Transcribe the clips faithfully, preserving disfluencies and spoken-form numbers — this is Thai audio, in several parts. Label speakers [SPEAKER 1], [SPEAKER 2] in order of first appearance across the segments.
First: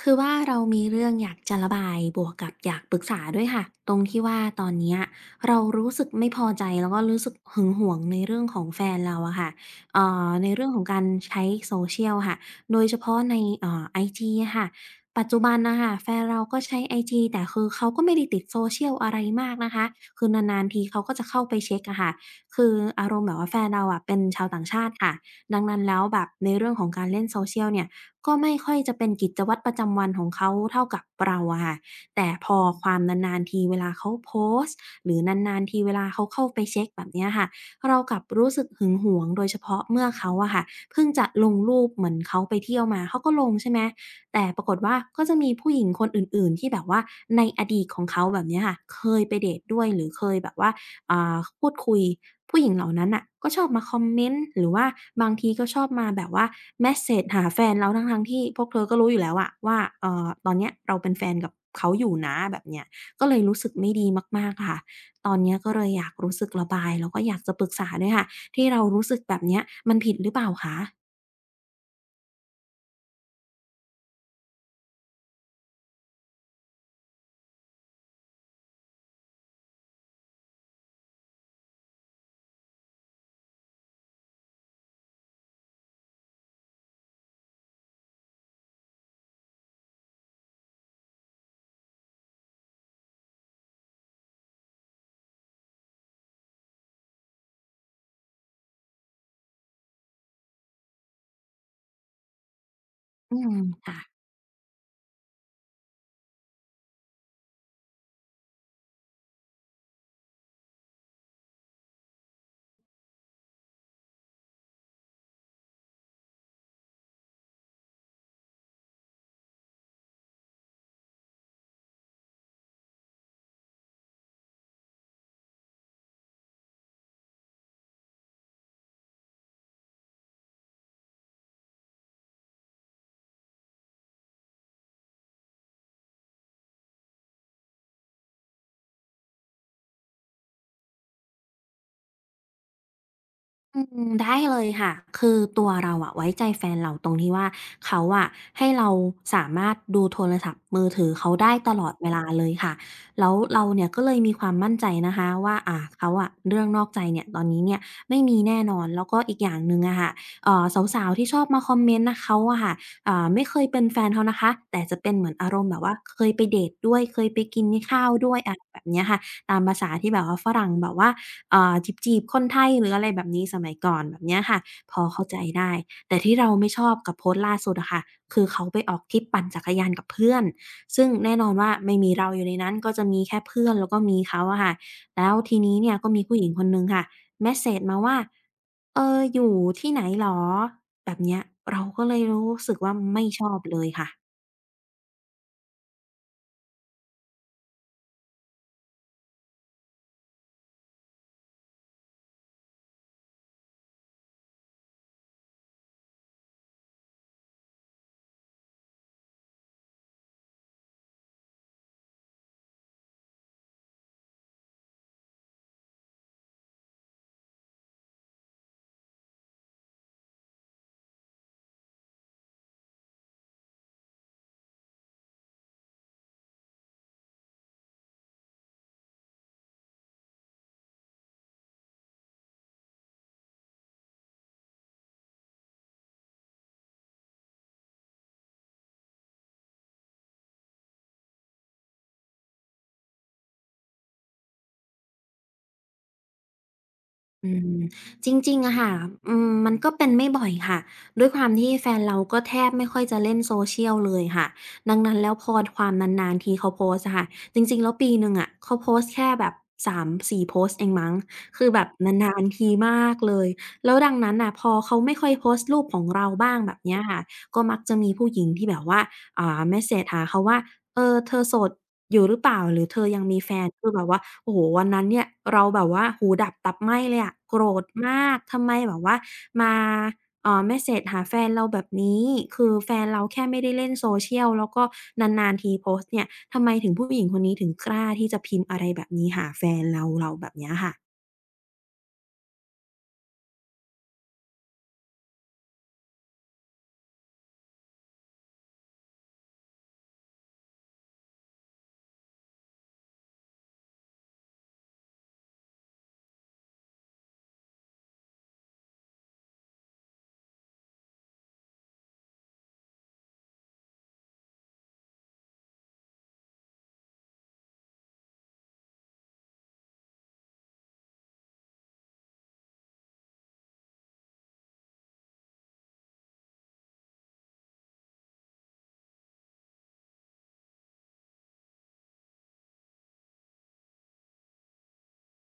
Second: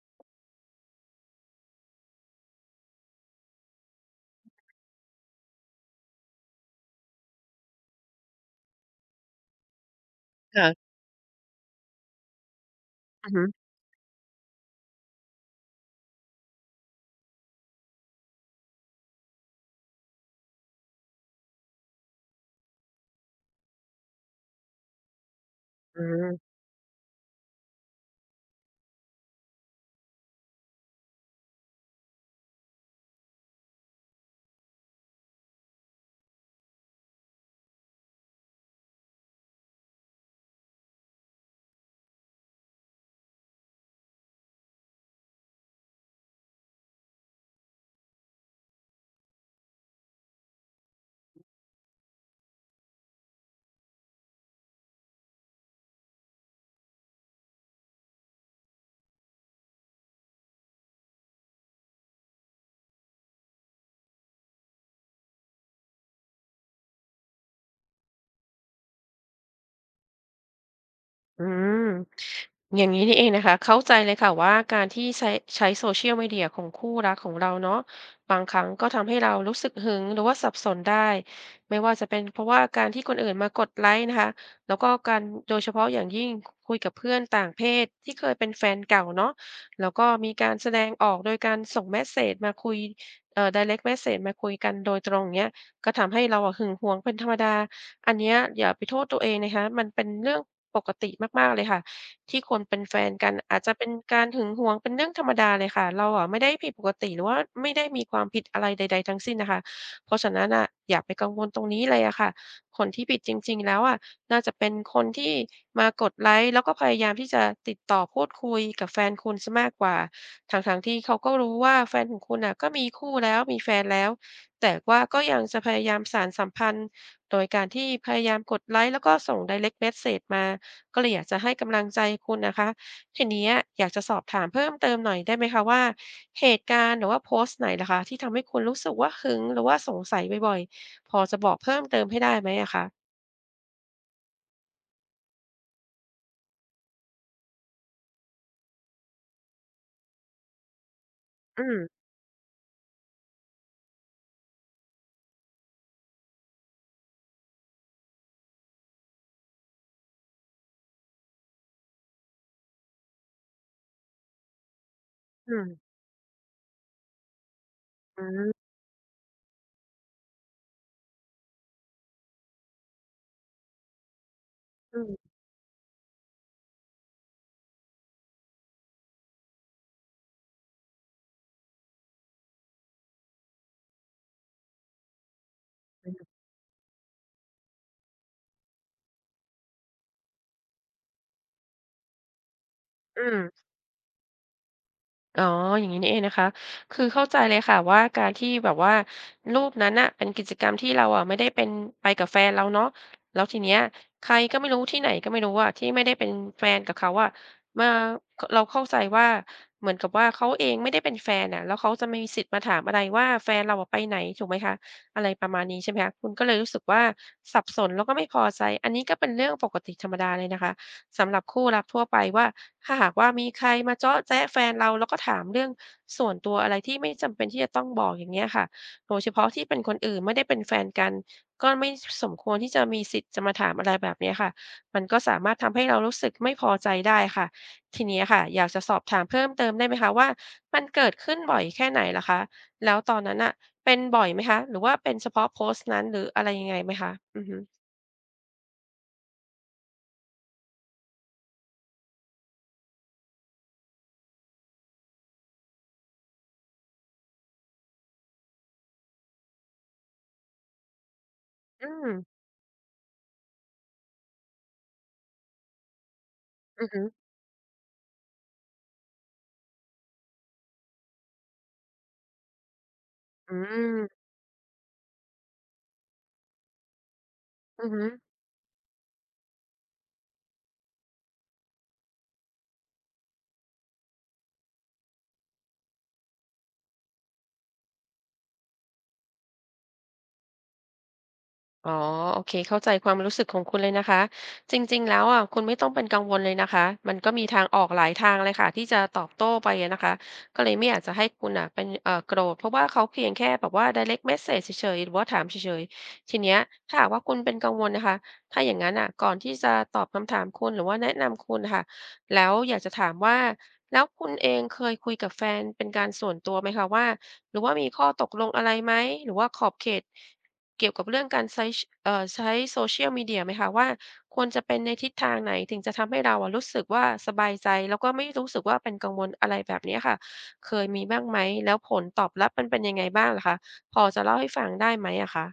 [SPEAKER 1] คือว่าเรามีเรื่องอยากจะระบายบวกกับอยากปรึกษาด้วยค่ะตรงที่ว่าตอนเนี้ยเรารู้สึกไม่พอใจแล้วก็รู้สึกหึงหวงในเรื่องของแฟนเราอะค่ะเอ่อในเรื่องของ
[SPEAKER 2] ค่ะ
[SPEAKER 1] การใช้โซเชียลค่ะโดยเฉพาะ
[SPEAKER 2] อือ
[SPEAKER 1] ใน
[SPEAKER 2] ฮึ
[SPEAKER 1] เอ่อไอจีอะค่ะปัจจุบันน่ะค่ะแฟนเราก็ใช้ไอจีแต่คือเขาก็ไม่ได้ติดโซเชียลอะไรมากนะคะคือนานๆทีเขาก็จะเข้าไปเช็กอะค่ะคืออารมณ์แบบว่าแฟนเราอะเป็นชาวต่างชาติค่ะดังนั้นแล้
[SPEAKER 2] อื
[SPEAKER 1] วแบบใน
[SPEAKER 2] ม
[SPEAKER 1] เรื่องของการเล่นโซเชียลเนี่ย ก็ไม่ค่อยจะเป็นกิจวัตรประจำวันของเขาเท่ากับเราอะค่ะแต่พอความนานๆทีเวลาเขาโพสต์หรือนานๆทีเวลาเขาเข้าไปเช็กแบบเนี้ยค่ะเรากลับรู้สึกหึงหวงโดยเฉพาะเมื่อเขาอะค่ะเพิ่งจะลงรูปเหมือนเขาไปเที่ยวมาเขาก็ลงใช่ไหมแต่ปรากฏว่าก็จะมีผู้หญิงคนอื่นๆที่แบบว่าในอดีตของเขาแบบเนี้ยค่ะเคยไปเดตด้วยหรือเคยแบบว่า อ่าพูดคุยผู้หญิงเหล่านั้นน่ะก็ชอบมาคอมเมนต์หรือว่าบางทีก็ชอบมาแบบว่าเมสเซจหาแฟนเราทั้งๆที่พวกเธอก็รู้อยู่แล้วอะว่าเอ่อตอนเนี้ยเราเป็นแฟนกับเขาอยู่นะแบบเนี้ยก็เลยรู้สึกไม่ดีมากๆค่ะตอนเนี้ยก็เลยอยากรู้สึกระบายแล้วก็อยากจะปรึกษาด้วยค่ะที่เรารู้สึกแบบเนี้ยมันผิดหรือเปล่าคะ
[SPEAKER 2] อืม อย่างนี้นี่เองนะคะเข้าใจเลยค่ะว่าการที่ใช้ใช้โซเชียลมีเดียของคู่รักของเราเนาะบางครั้งก็ทำให้เรารู้สึกหึงหรือว่าสับสนได้ไม่ว่าจะเป็นเพราะว่าการที่คนอื่นมากดไลค์นะคะแล้วก็การโดยเฉพาะอย่างยิ่งคุยกับเพื่อนต่างเพศที่เคยเป็นแฟนเก่าเนาะแล้วก็มีการแสดงออกโดยการส่งเมสเสจมาคุยเอ่อ direct message มาคุยกันโดยตรงเนี้ยก็ทำให้เราอะหึงหวงเป็นธรรมดาอันเนี้ยอย่าไปโทษตัวเองนะคะมันเป็นเรื่องปกติมากๆเลยค่ะ ที่คนเป็นแฟนกัน
[SPEAKER 1] อืม
[SPEAKER 2] อาจจะเป็น
[SPEAKER 1] ค่ะ
[SPEAKER 2] การหึงหวงเป็นเรื่องธรรมดาเลยค่ะเราอะไม่ได้ผิดปกติหรือว่าไม่ได้มีความผิดอะไรใดๆทั้งสิ้นน่ะค่ะเพราะฉะนั้นน่ะอย่าไปกังวลตรงนี้เลยอะค่ะคนที่ผิดจริงๆแล้วอะน่าจะเป็นคนที่มากดไลก์แล้วก็พยายามที่จะติดต่อพูดคุยกับแฟนคุณเสียมากกว่าทั้งๆที่เขาก็รู้ว่าแฟนของคุณน่ะก็มีคู่แล้วมีแฟนแล้วแต่ว่าก็ยังจะพยายามสานสัมพันธ์โดยการที่พยายามกดไลก์แล้วก็ส่ง direct message มา ก็เลยอยากจะให้กำลังใจคุณนะคะทีเนี้ยอยากจะสอบถามเพิ่มเติมหน่อยได้ไหมคะว่าเหตุการณ์หรือว่าโพสต์ไหนล่ะคะที่ทำให้คุณรู้สึกว่าหึงหรือว่าสงสัยบ่อยๆพอจะบอกเพิ่มเติมให้ได้ไหมอะคะ
[SPEAKER 1] อืมได้เลยค่ะ คือตัวเราอะไว้ใจแฟนเราตรงที่ว่าเขาอะให้เราสามารถดูโทรศัพท์มือถือเขาได้
[SPEAKER 2] อื
[SPEAKER 1] ต
[SPEAKER 2] ม
[SPEAKER 1] ลอดเวลาเลยค่ะ แล้วเราเนี่ยก็เลยมีความมั่นใจนะคะว่าอ่าเขาอะเรื่องนอกใจเนี่ยตอนนี้เนี่ยไม่มีแน่นอน แล้วก็อีกอย่างหนึ่งอะค่ะเอ่อสาวๆที่ชอบมาคอมเมนต์นะเขาอะค่ะอ่าไม่เคยเป็นแฟนเขานะคะแต่จะเป็นเหมือนอาร
[SPEAKER 2] อื
[SPEAKER 1] ม
[SPEAKER 2] ม
[SPEAKER 1] ณ์แบบว่าเคยไปเดตด้วยเคยไปกินข้าว
[SPEAKER 2] อื
[SPEAKER 1] ด้วยอะไร
[SPEAKER 2] ม
[SPEAKER 1] แบบเนี้ยค่ะตามภาษาที่แบบว่าฝรั่งแบบว่า อ่าจีบๆคนไทยหรืออะไรแบบนี้สมัยก่อนแบบเนี้ยค่ะพ
[SPEAKER 2] อื
[SPEAKER 1] อเข้า
[SPEAKER 2] ม
[SPEAKER 1] ใจได้แต่ที่เราไม่ชอบกับโพสต์ล่าสุดอะค่ะคือเขาไปออกทริปปั่นจักรยานกับเพื่อนซึ่งแน่นอนว่าไม่มีเราอยู่ในนั้นก็จะมีแค่เพื่อนแล้วก็มีเขาอะค่ะแล้วทีนี้เนี่ยก็มีผู้หญิงคนหนึ่งค่ะเมสเซจมาว่าเอออยู่ที่ไหนเหรอแบบเนี้ยเราก็เลยรู้สึกว่า
[SPEAKER 2] อื
[SPEAKER 1] ไม่ชอบ
[SPEAKER 2] ม
[SPEAKER 1] เลยค่ะ
[SPEAKER 2] อ๋ออย่างนี้นี่เองนะคะคือเข้าใจเลยค่ะว่าการที่แบบว่ารูปนั้นน่ะเป็นกิจกรรมที่เราอะไม่ได้เป็นไปกับแฟนเราเนาะแล้วทีเนี้ยใครก็ไม่รู้ที่ไหนก็ไม่รู้อะที่ไม่ได้เป็นแฟนกับเขาอะมาเราเข้าใจว่าเหมือนกับว่าเขาเองไม่ได้เป็นแฟนน่ะแล้วเขาจะไมมีสิทธิ์มาถามอะไรว่าแฟนเราอะไปไหนถูกไหมคะอะไรประมาณนี้ใช่ไหมคะคุณก็เลยรู้สึกว่าสับสนแล้วก็ไม่พอใจอันนี้ก็เป็นเรื่องปกติธรรมดาเลยนะคะ สำหรับคู่รักทั่วไปว่าถ้าหากว่ามีใครมาเจาะแจ๊ะแฟนเราแล้วก็ถามเรื่องส่วนตัวอะไรที่ไม่จำเป็นที่จะต้องบอกอย่างเงี้ยค่ะโดยเฉพาะที่เป็นคนอื่นไม่ได้เป็นแฟนกันก็ไม่สมควรที่จะมีสิทธิ์จะมาถามอะไรแบบเนี้ยค่ะมันก็สามารถทำให้เรารู้สึกไม่พอใจได้ค่ะทีเนี้ยค่ะอยากจะสอบถามเพิ่มเติมได้ไหมคะว่ามันเกิดขึ้นบ่อยแค่ไหนเหรอคะแล้วตอนนั้นน่ะเป็นบ่อยไหมคะหรือว่าเป็นเฉพาะโพสต์นั้นหรืออะไรยังไงไหมคะอือ
[SPEAKER 1] อื
[SPEAKER 2] ฮึ
[SPEAKER 1] มจริงๆอะค่ะอืมมันก็เป็นไม่บ่อยค่ะ ด้วยความที่แฟนเราก็แทบไม่ค่อยจะเล่น social เลยค่ะดังนั้นแล้วพอความนานๆทีเขาโพสต์อะค่ะจริงๆแล้วปีหนึ่งอะเขาโพสต์แค่แบบสามถึงสี่โพสต์เองมั้งคือแบ
[SPEAKER 2] อื
[SPEAKER 1] บ
[SPEAKER 2] ม
[SPEAKER 1] นานๆทีมากเลย แล้วดังนั้นน่ะพอเขาไม่ค่อยโพสต์รูปของเราบ้างแบบ
[SPEAKER 2] อือ
[SPEAKER 1] เนี้ย
[SPEAKER 2] ฮึ
[SPEAKER 1] ค่ะก็มักจะมีผู้หญิงที่แบบว่าอ่าเมสเสจหาเขาว่า เออเธอโสดอยู่หรือเปล่าหรือเธอยังมีแฟ
[SPEAKER 2] อื
[SPEAKER 1] นคือแบบว่า
[SPEAKER 2] ม
[SPEAKER 1] โอ้โฮวันนั้นเนี่ยเราแบบว่าหูดับตับไหม้เลยอะโกรธ
[SPEAKER 2] อือฮึ
[SPEAKER 1] มากทำไมแบบว่ามาเอ่อเมสเซจหาแฟนเราแบบนี้คือแฟนเราแค่ไม่ได้เล่น social แล้วก็นานๆทีโพสต์เนี่ยทำไมถึงผู้หญิงคนนี้ถึงกล้าที่จะพิมพ์อะไรแบบนี้หาแฟนเราเราแบบเนี้ยค่ะ
[SPEAKER 2] อ๋อโอเคเข้าใจความรู้สึกของคุณเลยนะคะจริงๆแล้วอ่ะคุณไม่ต้องเป็นกังวลเลยนะคะมันก็มีทางออกหลายทางเลยค่ะที่จะตอบโต้ไปอะนะคะก็เลยไม่อยากจะให้คุณอ่ะเป็นเอ่อโกรธเพราะว่าเขาเพียงแค่แบบว่า direct message เฉยๆหรือว่าถามเฉยๆทีเนี้ยถ้าหากว่าคุณเป็นกังวลนะคะถ้าอย่างนั้นอ่ะก่อนที่จะตอบคำถามคุณหรือว่าแนะนำคุณนะค่ะแล้วอยากจะถามว่าแล้วคุณเองเคยคุยกับแฟนเป็นการส่วนตัวไหมคะว่าหรือว่ามีข้อตกลงอะไรไหมหรือว่าขอบเขต เกี่ยวกับเรื่องการใช้เอ่อใช้ โซเชียล มีเดีย ไหมคะว่าควรจะเป็นในทิศทางไหนถึงจะทำให้เราอะรู้สึกว่าสบายใจแล้วก็ไม่รู้สึกว่าเป็นกังวลอะไรแบบเนี้ยค่ะเคยมีบ้างไหมแล้วผลตอบรับมันเป็นยังไงบ้างเหรอคะพอจะเล่าให้ฟังได้ไหมอะคะ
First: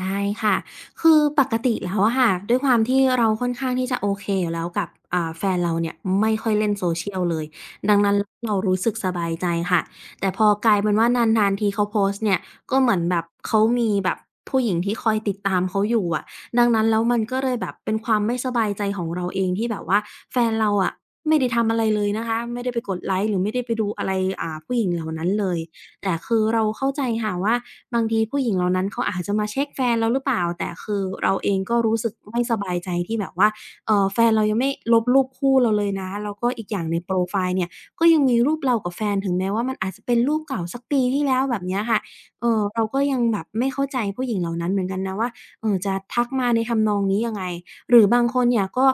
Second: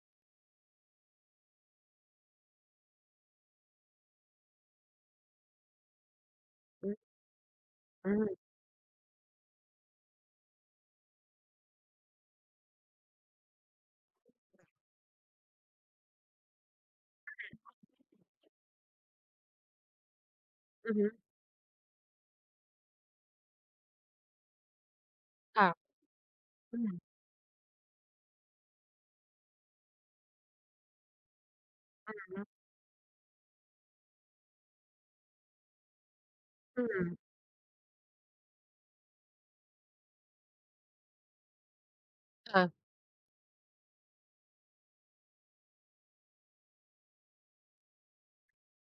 [SPEAKER 1] ได้ค่ะ คือปกติแล้วอะค่ะ ด้วยความที่เราค่อนข้างที่จะโอเคอยู่แล้วกับอ่าแฟนเราเนี่ยไม่ค่อยเล่น
[SPEAKER 2] อือ
[SPEAKER 1] social เลย ดัง
[SPEAKER 2] อื
[SPEAKER 1] นั้น
[SPEAKER 2] ม
[SPEAKER 1] เรารู้สึกสบายใจค่ะ แต่พอกลายเป็นว่านานๆทีเขาโพสต์เนี่ยก็เหมือนแบบเขามีแบบผู้หญิงที่คอยติดตามเขาอยู่อะดังนั้นแล้วมันก็เลยแบบเป็นความไม่สบายใจของเราเองที่แบบว่าแฟนเรา
[SPEAKER 2] อื
[SPEAKER 1] อะ
[SPEAKER 2] อฮึ
[SPEAKER 1] ไม่ได้ทำอะไรเลยนะคะไม่ได้ไปกดไลก์หรือไม่ได้ไปดูอะไรอ่าผู้หญิงเหล่านั้นเลย
[SPEAKER 2] ค่ะ
[SPEAKER 1] แต่คือเรา
[SPEAKER 2] อื
[SPEAKER 1] เข้าใจ
[SPEAKER 2] ม
[SPEAKER 1] ค่ะว่าบางทีผู้หญิงเหล่านั้นเขาอาจจะมาเช็กแฟนเราหรือเปล่าแต่คือเราเองก็รู้สึก
[SPEAKER 2] อือฮึ
[SPEAKER 1] ไม่สบายใจที่แบบว่าเอ่อแฟนเรายังไม่ลบรูปคู่เราเลยนะแล้วก็อีกอ
[SPEAKER 2] อื
[SPEAKER 1] ย่างใน
[SPEAKER 2] ม
[SPEAKER 1] โพรไฟล์เนี่ยก็ยังมีรูปเรากับแฟนถึงแม้ว่ามันอาจจะเป็นรูปเก่าสักปีที่แล้วแบบเนี้ยค่ะเอ่อ
[SPEAKER 2] ค่ะ
[SPEAKER 1] เราก็ยังแบบไม่เข้าใจผู้หญิงเหล่านั้นเหมือนกันนะว่าเอ่อจะทักมาในทำนองนี้ยังไงหรือบางคนเนี่ยก็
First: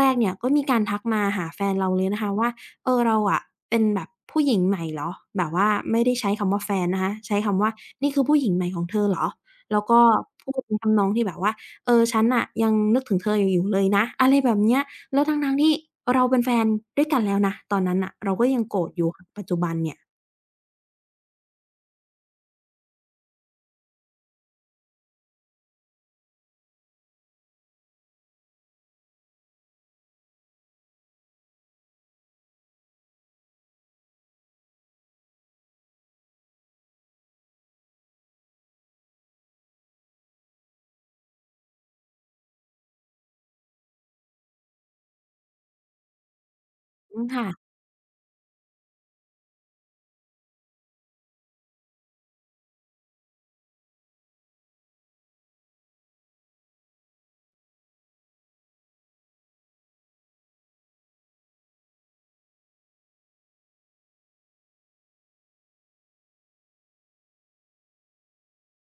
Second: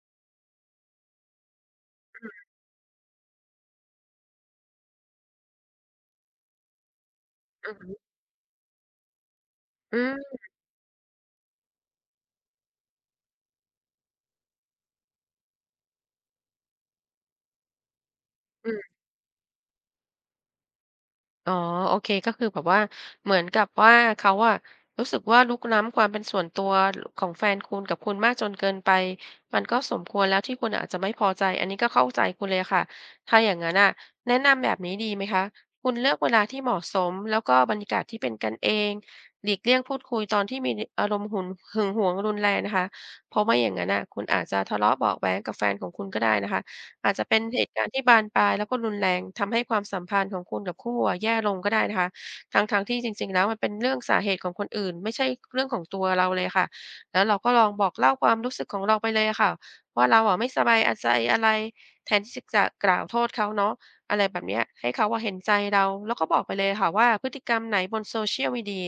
[SPEAKER 1] แรกๆเนี่ยก็มีการทักมาหาแฟนเราเลยนะคะว่า เออเราอะเป็นแบบผู้หญิงใหม่เหรอแบบว่าไม่ได้ใช้คำว่าแฟนนะคะใช้คำว่า
[SPEAKER 2] อือฮึ
[SPEAKER 1] นี่คือผู้หญิงใหม่ของเธอเหรอแล้ว
[SPEAKER 2] อื
[SPEAKER 1] ก็
[SPEAKER 2] ม
[SPEAKER 1] พูดในทำนองที่แบบว่าเออฉันน่ะยังนึกถึงเธออยู่อยู่เลยนะอะไรแบบเนี้ยแล้วทั้งๆที่เราเป็นแฟนด้วยกันแล้วนะตอนนั้นน่ะเราก็ยัง
[SPEAKER 2] อื
[SPEAKER 1] โกรธ
[SPEAKER 2] ม
[SPEAKER 1] อยู่ปัจจุบันเนี่ย
[SPEAKER 2] อ๋อโอเคก็คือแบบว่าเหมือนกับว่าเขาอะรู้สึกว่ารุกล้ำความเป็นส่วนตัวของแฟนคุณกับคุณมากจนเกินไปมันก็สมควรแล้วที่คุณอาจจะไม่พอใจอันนี้ก็เข้าใจคุณเลยค่ะถ้าอย่างงั้นน่ะแนะนำแบบนี้ดีไหมคะคุณเลือกเวลาที่เหมาะสมแล้วก็บรรยากาศที่เป็นกันเองหลีกเลี่ยงพูดคุยตอนที่มีอารมณ์หุนหึงหวงรุนแรงนะคะเพราะไม่อย่างนั้นน่ะคุณอาจจะทะเลาะเบาะแว้งกับแฟนของคุณก็ได้นะคะ อาจ
[SPEAKER 1] อืม
[SPEAKER 2] จะเป็น
[SPEAKER 1] ค่ะ
[SPEAKER 2] เหตุการณ์ที่บานปลายแล้วก็รุนแรงทำให้ความสัมพันธ์ของคุณกับคู่อะแย่ลงก็ได้นะคะทั้งๆที่จริงๆแล้วมันเป็นเรื่องสาเหตุของคนอื่นไม่ใช่เรื่องของตัวเราเลยค่ะแล้วเราก็ลองบอกเล่าความรู้สึกของเราไปเลยค่ะว่าเราอะไม่สบายใจอะไรแทนที่จะกล่าวโทษเขาเนาะอะไรแบบเนี้ยให้เขาว่าเห็นใจเราแล้วก็บอกไปเลยค่ะว่าพฤติกรรมไหนบนโซเชียลมีเดีย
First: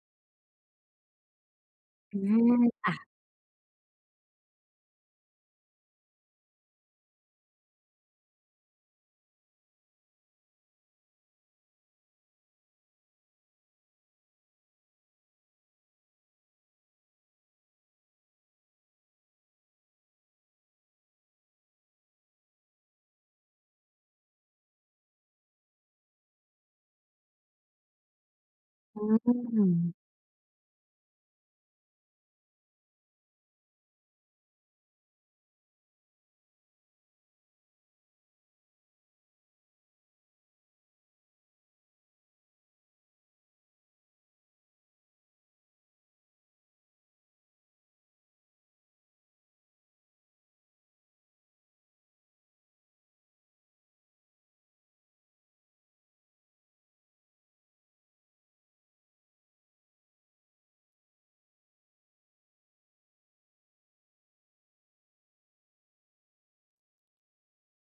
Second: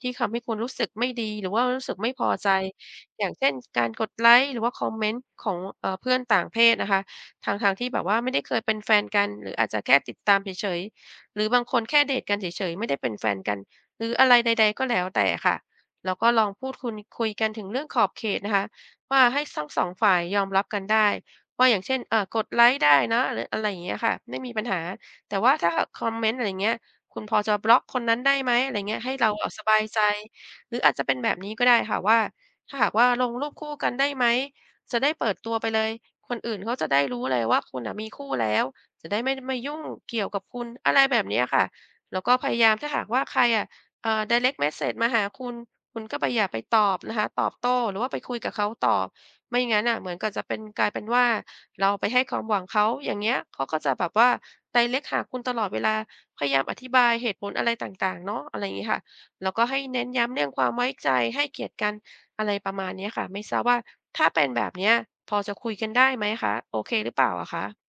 [SPEAKER 2] ที่ทำให้คุณรู้สึกไม่ดีหรือว่ารู้สึกไม่
[SPEAKER 1] อ
[SPEAKER 2] พอใจ
[SPEAKER 1] ื
[SPEAKER 2] อย่างเช่นการกดไลค์หรือว่าคอมเมนต์ของเอ่อเพื่อนต่างเพศนะคะ ทั้งๆที่แบบว่าไม่ได้เคยเป็นแฟนกันหรืออาจจะแค่ติดตามเฉยๆหรือบางคนแค่เดทกันเฉยๆไม่ได้เป็นแฟนกันหรืออะไรใดๆก็แล้วแต่ค่ะแล้วก็ลองพูดคุณคุยกันถึงเรื่องขอบเขตนะคะว่าให้ทั้งสองฝ่ายยอมรับกันได้ว่าอย่างเช่นเอ่อกดไลค์ได้นะหรืออะไรอย่างเงี้ยค่ะไม่มีปัญหาแต่ว่าถ้าคอมเมนต์อะไรเงี้ยคุณพอจะบล็อกคนนั้นได้ไหมอะไรเงี้ยให้เราอะสบายใจ
[SPEAKER 1] ม
[SPEAKER 2] หรืออาจจะเป็นแบบนี้ก็ได้ค่ะว่าถ้าหากว่าลงรูปคู่กันได้ไหม จะได้เปิดตัวไปเลย คนอื่นเขาจะได้รู้เลยว่าคุณน่ะมีคู่แล้ว จะได้ไม่มายุ่งเกี่ยวกับคุณอะไรแบบเนี้ยค่ะ แล้วก็พยายามถ้าหากว่าใครอะเอ่อไดเรกต์เมสเสจมาหาคุณ คุณก็ไปอย่าไปตอบนะคะตอบโต้ หรือว่าไปคุยกับเขาต่อไม่งั้นน่ะเหมือนกับจะเป็นกลายเป็นว่าเราไปให้ความหวังเขา อย่างเงี้ยเขาก็จะแบบว่า ดี ดี อาร์ อี ซี ที หาคุณตลอดเวลา พยายามอธิบายเหตุผลอะไรต่างๆเนาะอะไรอย่างงี้ค่ะแล้วก็ให้เน้นย้ำเรื่องความไว้ใจให้เกียรติกัน อะไรประมาณเนี้ยค่ะไม่ทราบว่าถ้าเป็นแบบเนี้ยพอจะคุยกันได้ไหมคะโอเคหรือเปล่าอะคะ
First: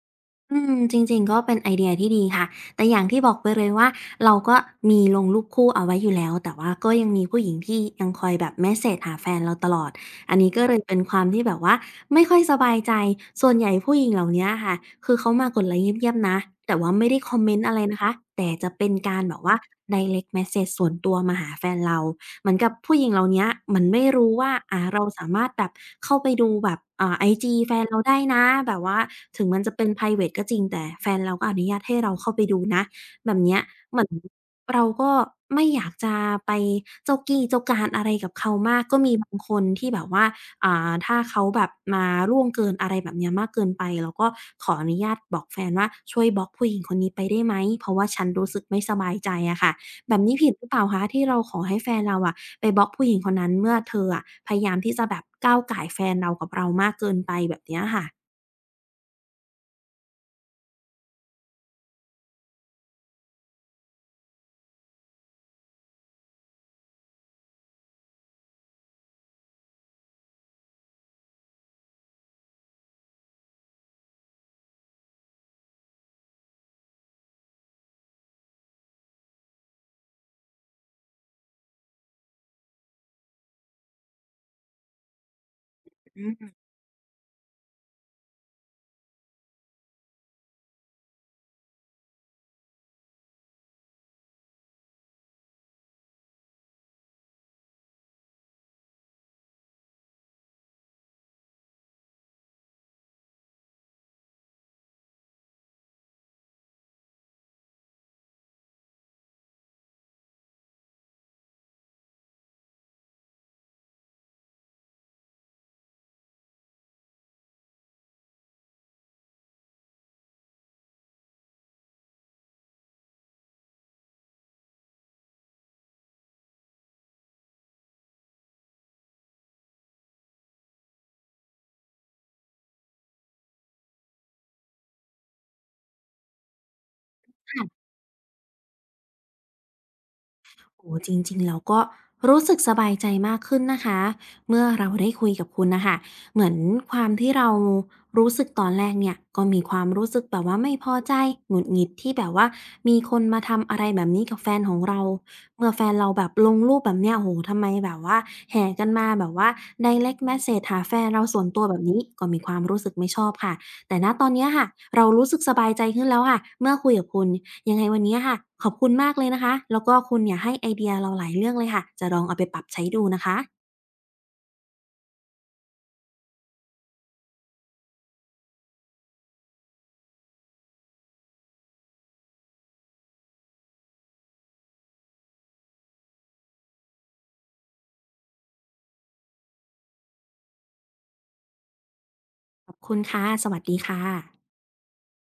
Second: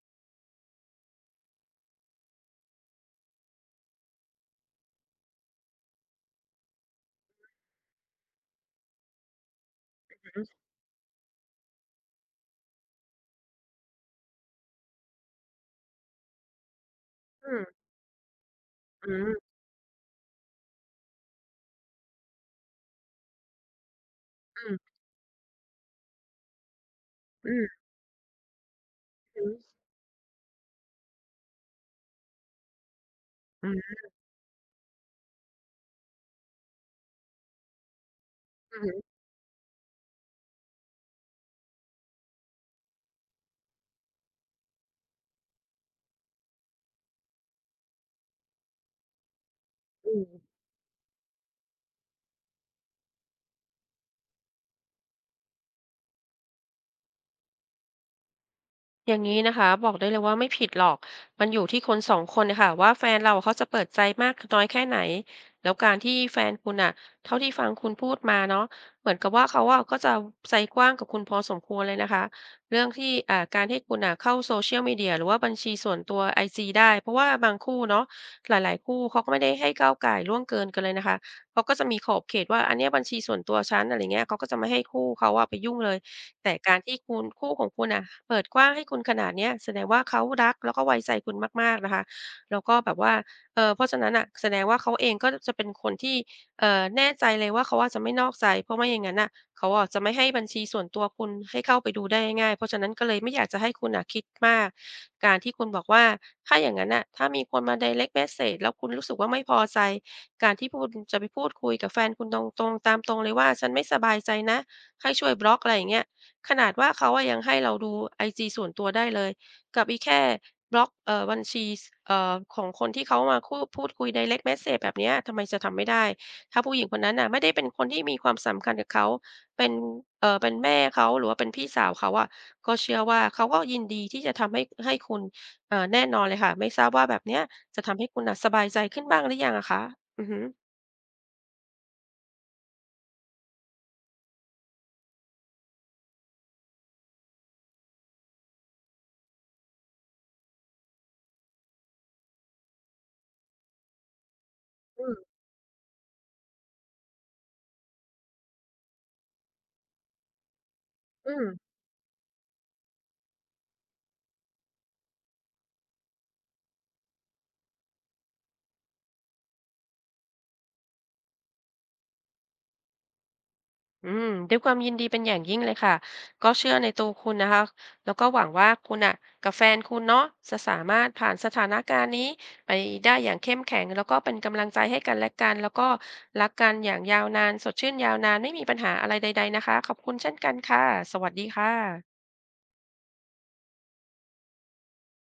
[SPEAKER 1] อืมจริงๆก็เป็นไอเดียที่ดีค่ะแต่อย่างที่บอกไปเลยว่าเราก็มีลงรูปคู่เอาไว้อยู่แล้วแต่ว่าก็ยังมีผู้หญิงที่ยังคอยแบบเมสเสจหาแฟนเราตลอดอันนี้ก็เลยเป็นความที่แบบว่าไม่ค่อยสบายใจส่วนใหญ่ผู้หญิงเหล่าเนี้ยค่ะคือเขามากดไลค์เงียบๆนะแต่ว่าไม่ได้คอมเม
[SPEAKER 2] อื
[SPEAKER 1] นต์อะไร
[SPEAKER 2] ม
[SPEAKER 1] นะคะแต่จะเป็น
[SPEAKER 2] อื
[SPEAKER 1] การแบบ
[SPEAKER 2] ม
[SPEAKER 1] ว่าไดเรกต์เมสเสจส่วนตัวมาหาแฟนเรา เหมือนกับผู้หญิงเหล่าเนี้ยเหมือนไม่รู้ว่า
[SPEAKER 2] อื
[SPEAKER 1] อ่า
[SPEAKER 2] ม
[SPEAKER 1] เราสามารถแบบเข้าไปดูแบบอ่าไอ
[SPEAKER 2] อื
[SPEAKER 1] จีแฟ
[SPEAKER 2] ม
[SPEAKER 1] นเราได้นะแบบว่า
[SPEAKER 2] ออ
[SPEAKER 1] ถึ
[SPEAKER 2] ฮึ
[SPEAKER 1] งมันจะเป็นไพรเวตก็จริงแต่แฟนเราก็อนุญาตให้เราเข้าไปดูนะแบบเนี้ยเหมือนเราก็ไม่อยากจะไปเจ้ากี้เจ้าการอะไรกับเขา
[SPEAKER 2] อื
[SPEAKER 1] มากก็
[SPEAKER 2] ม
[SPEAKER 1] มีบางคนที่แบบว่าอ่าถ้าเขาแบบมาล่วงเกินอะไรแบบเนี้ยมากเกินไปเราก็ขออนุญาตบอกแฟนว่าช่วยบล็อกผู้หญิงคนนี้ไปได้ไหมเพราะว่าฉันรู้สึกไม่สบายใจอะค่ะ แบบนี้ผิดหรือเปล่าคะที่เราขอให้แฟนเราอะไปบล็อกผู้หญิงคนนั้นเมื่อเธออะพยายามที่จะแบบก้าวก่ายแฟนเรากับเรามากเกินไปแบบเนี้ยค่ะ
[SPEAKER 2] อย่างนี้นะคะบอกได้เลยว่าไม่ผิดหรอกมันอยู่ที่คนสองคนนะคะว่าแฟนเราเขาจะเปิดใจมากน้อยแค่ไหนแล้วการที่แฟนคุณอ่ะเท่าที่ฟังคุณพูดมาเนาะเหมือนกับว่าเขาอะก็จะใจกว้างกับคุณพอสมควรเลยนะคะเรื่องที่อ่าการที่คุณอ่ะเข้า โซเชียล มีเดีย หรือว่าบัญชีส่วนตัวไอจีได้เพราะว่าบางคู่เนาะหลายๆคู่เขาก็ไม่ได้ให้ก้าวก่ายล่วงเกินกันเลยนะคะเขาก็จะมีขอบเขตว่าอันเนี้ยบัญชีส่วนตัวฉันอะไรเงี้ยเขาก็จะไม่ให้คู่เขาอะไปยุ่งเลย
[SPEAKER 1] อืม
[SPEAKER 2] แต่การที่คุณคู่ของคุณน่ะเปิดกว้างให้คุณขนาดเนี้ยแสดงว่าเขารักแล้วก็ไว้ใจคุณมากๆนะคะแล้วก็แบบว่าเอ่อเพราะฉะนั้นน่ะแสดงว่าเขาเองก็จะเป็นคนที่เอ่อแน่ใจเลยว่าเขาอะจะไม่นอกใจเพราะไม่อย่างงั้นน่ะเขาอะจะไม่ให้บัญชีส่วนตัวคุณให้เข้าไปดูได้ง่ายๆเพราะฉะนั้นก็เลยไม่อยากจะให้คุณน่ะคิดมากการที่คุณบอกว่าถ้าอย่างงั้นน่ะถ้ามีคนมา direct message แล้วคุณรู้สึกว่าไม่พอใจการที่คุณจะไปพูดคุยกับแฟนคุณตรงๆตามตรงเลยว่าฉันไม่สบายใจนะให้ช่วยบล็อกอะไรอย่างเงี้ย ขนาดว่าเขาอะยังให้เราดูไอจีส่วนตัวได้เลยกับอีแค่บล็อกเอ่อบัญชีสเอ่อของคนที่เขามาคู่พูดคุย direct message แบบเนี้ยทำไมจะทำไม่ได้ถ้าผู้หญิงคนนั้นน่ะไม่ได้เป็นคนที่มีความสำคัญกับเขาเป็นเอ่อเป็นแม่เขาหรือว่าเป็นพี่สาวเขาอะก็เชื่อว่าเขาก็ยินดีที่จะทำให้ให้คุณเอ่อแน่นอนเลยค่ะไม่ทราบว่าแบบเนี้ย
[SPEAKER 1] ค่ะ
[SPEAKER 2] จะทำให้คุณน่ะสบายใจขึ้นบ้างหรือยังอะคะอือฮึ
[SPEAKER 1] โอ้จริงๆเราก็รู้สึกสบายใจมากขึ้นนะคะเมื่อเราได้คุยกับคุณนะคะเหมือนความที่เรารู้สึกตอนแรกเนี่ยก็มีความรู้สึกแบบว่าไม่พอใจหงุดหงิดที่แบบว่ามีคนมาทำอะไรแบบนี้กับแฟนของเรา
[SPEAKER 2] อืม
[SPEAKER 1] เมื่อแฟนเราแบบลงรูปแบบเนี้ยโอ้โหทำไมแบบว่าแห่กันมาแบบว่า ไดเรกต์ เมสเสจ หาแฟนเรา
[SPEAKER 2] อื
[SPEAKER 1] ส่ว
[SPEAKER 2] ม
[SPEAKER 1] นตัวแบบนี้ก็มีความรู้สึกไม่ชอบค่ะแต่ณตอนเนี้ยค่ะเรารู้สึกสบายใจขึ้นแล้วค่ะเมื่อคุยกับคุณ ยังไงวันนี้ค่ะขอบคุณมากเลยนะคะแล้วก็คุณเนี่ยให้ไอเดียเราหลายเรื่องเลยค่ะจะลองเอาไปปรับใช้ดูนะคะ
[SPEAKER 2] อืมด้วยความยินดีเป็นอย่างยิ่งเลยค่ะก็เชื่อในตัวคุณนะคะแล้วก็หวังว่าคุณอ่ะกับแฟนคุณเนาะจะสามารถผ่านสถานการณ์นี้ไปได้อย่างเข้มแข็งแล้วก็เป็นกำลังใจให้กันและกันแล้วก็รักกันอย่างยาวนานสดชื่นยาวนานไม่มีปัญหาอะไรใดๆนะคะขอบคุณเช่นกันค่ะสวัสดีค่ะ
[SPEAKER 1] ขอบคุณค่ะสวัสดีค่ะ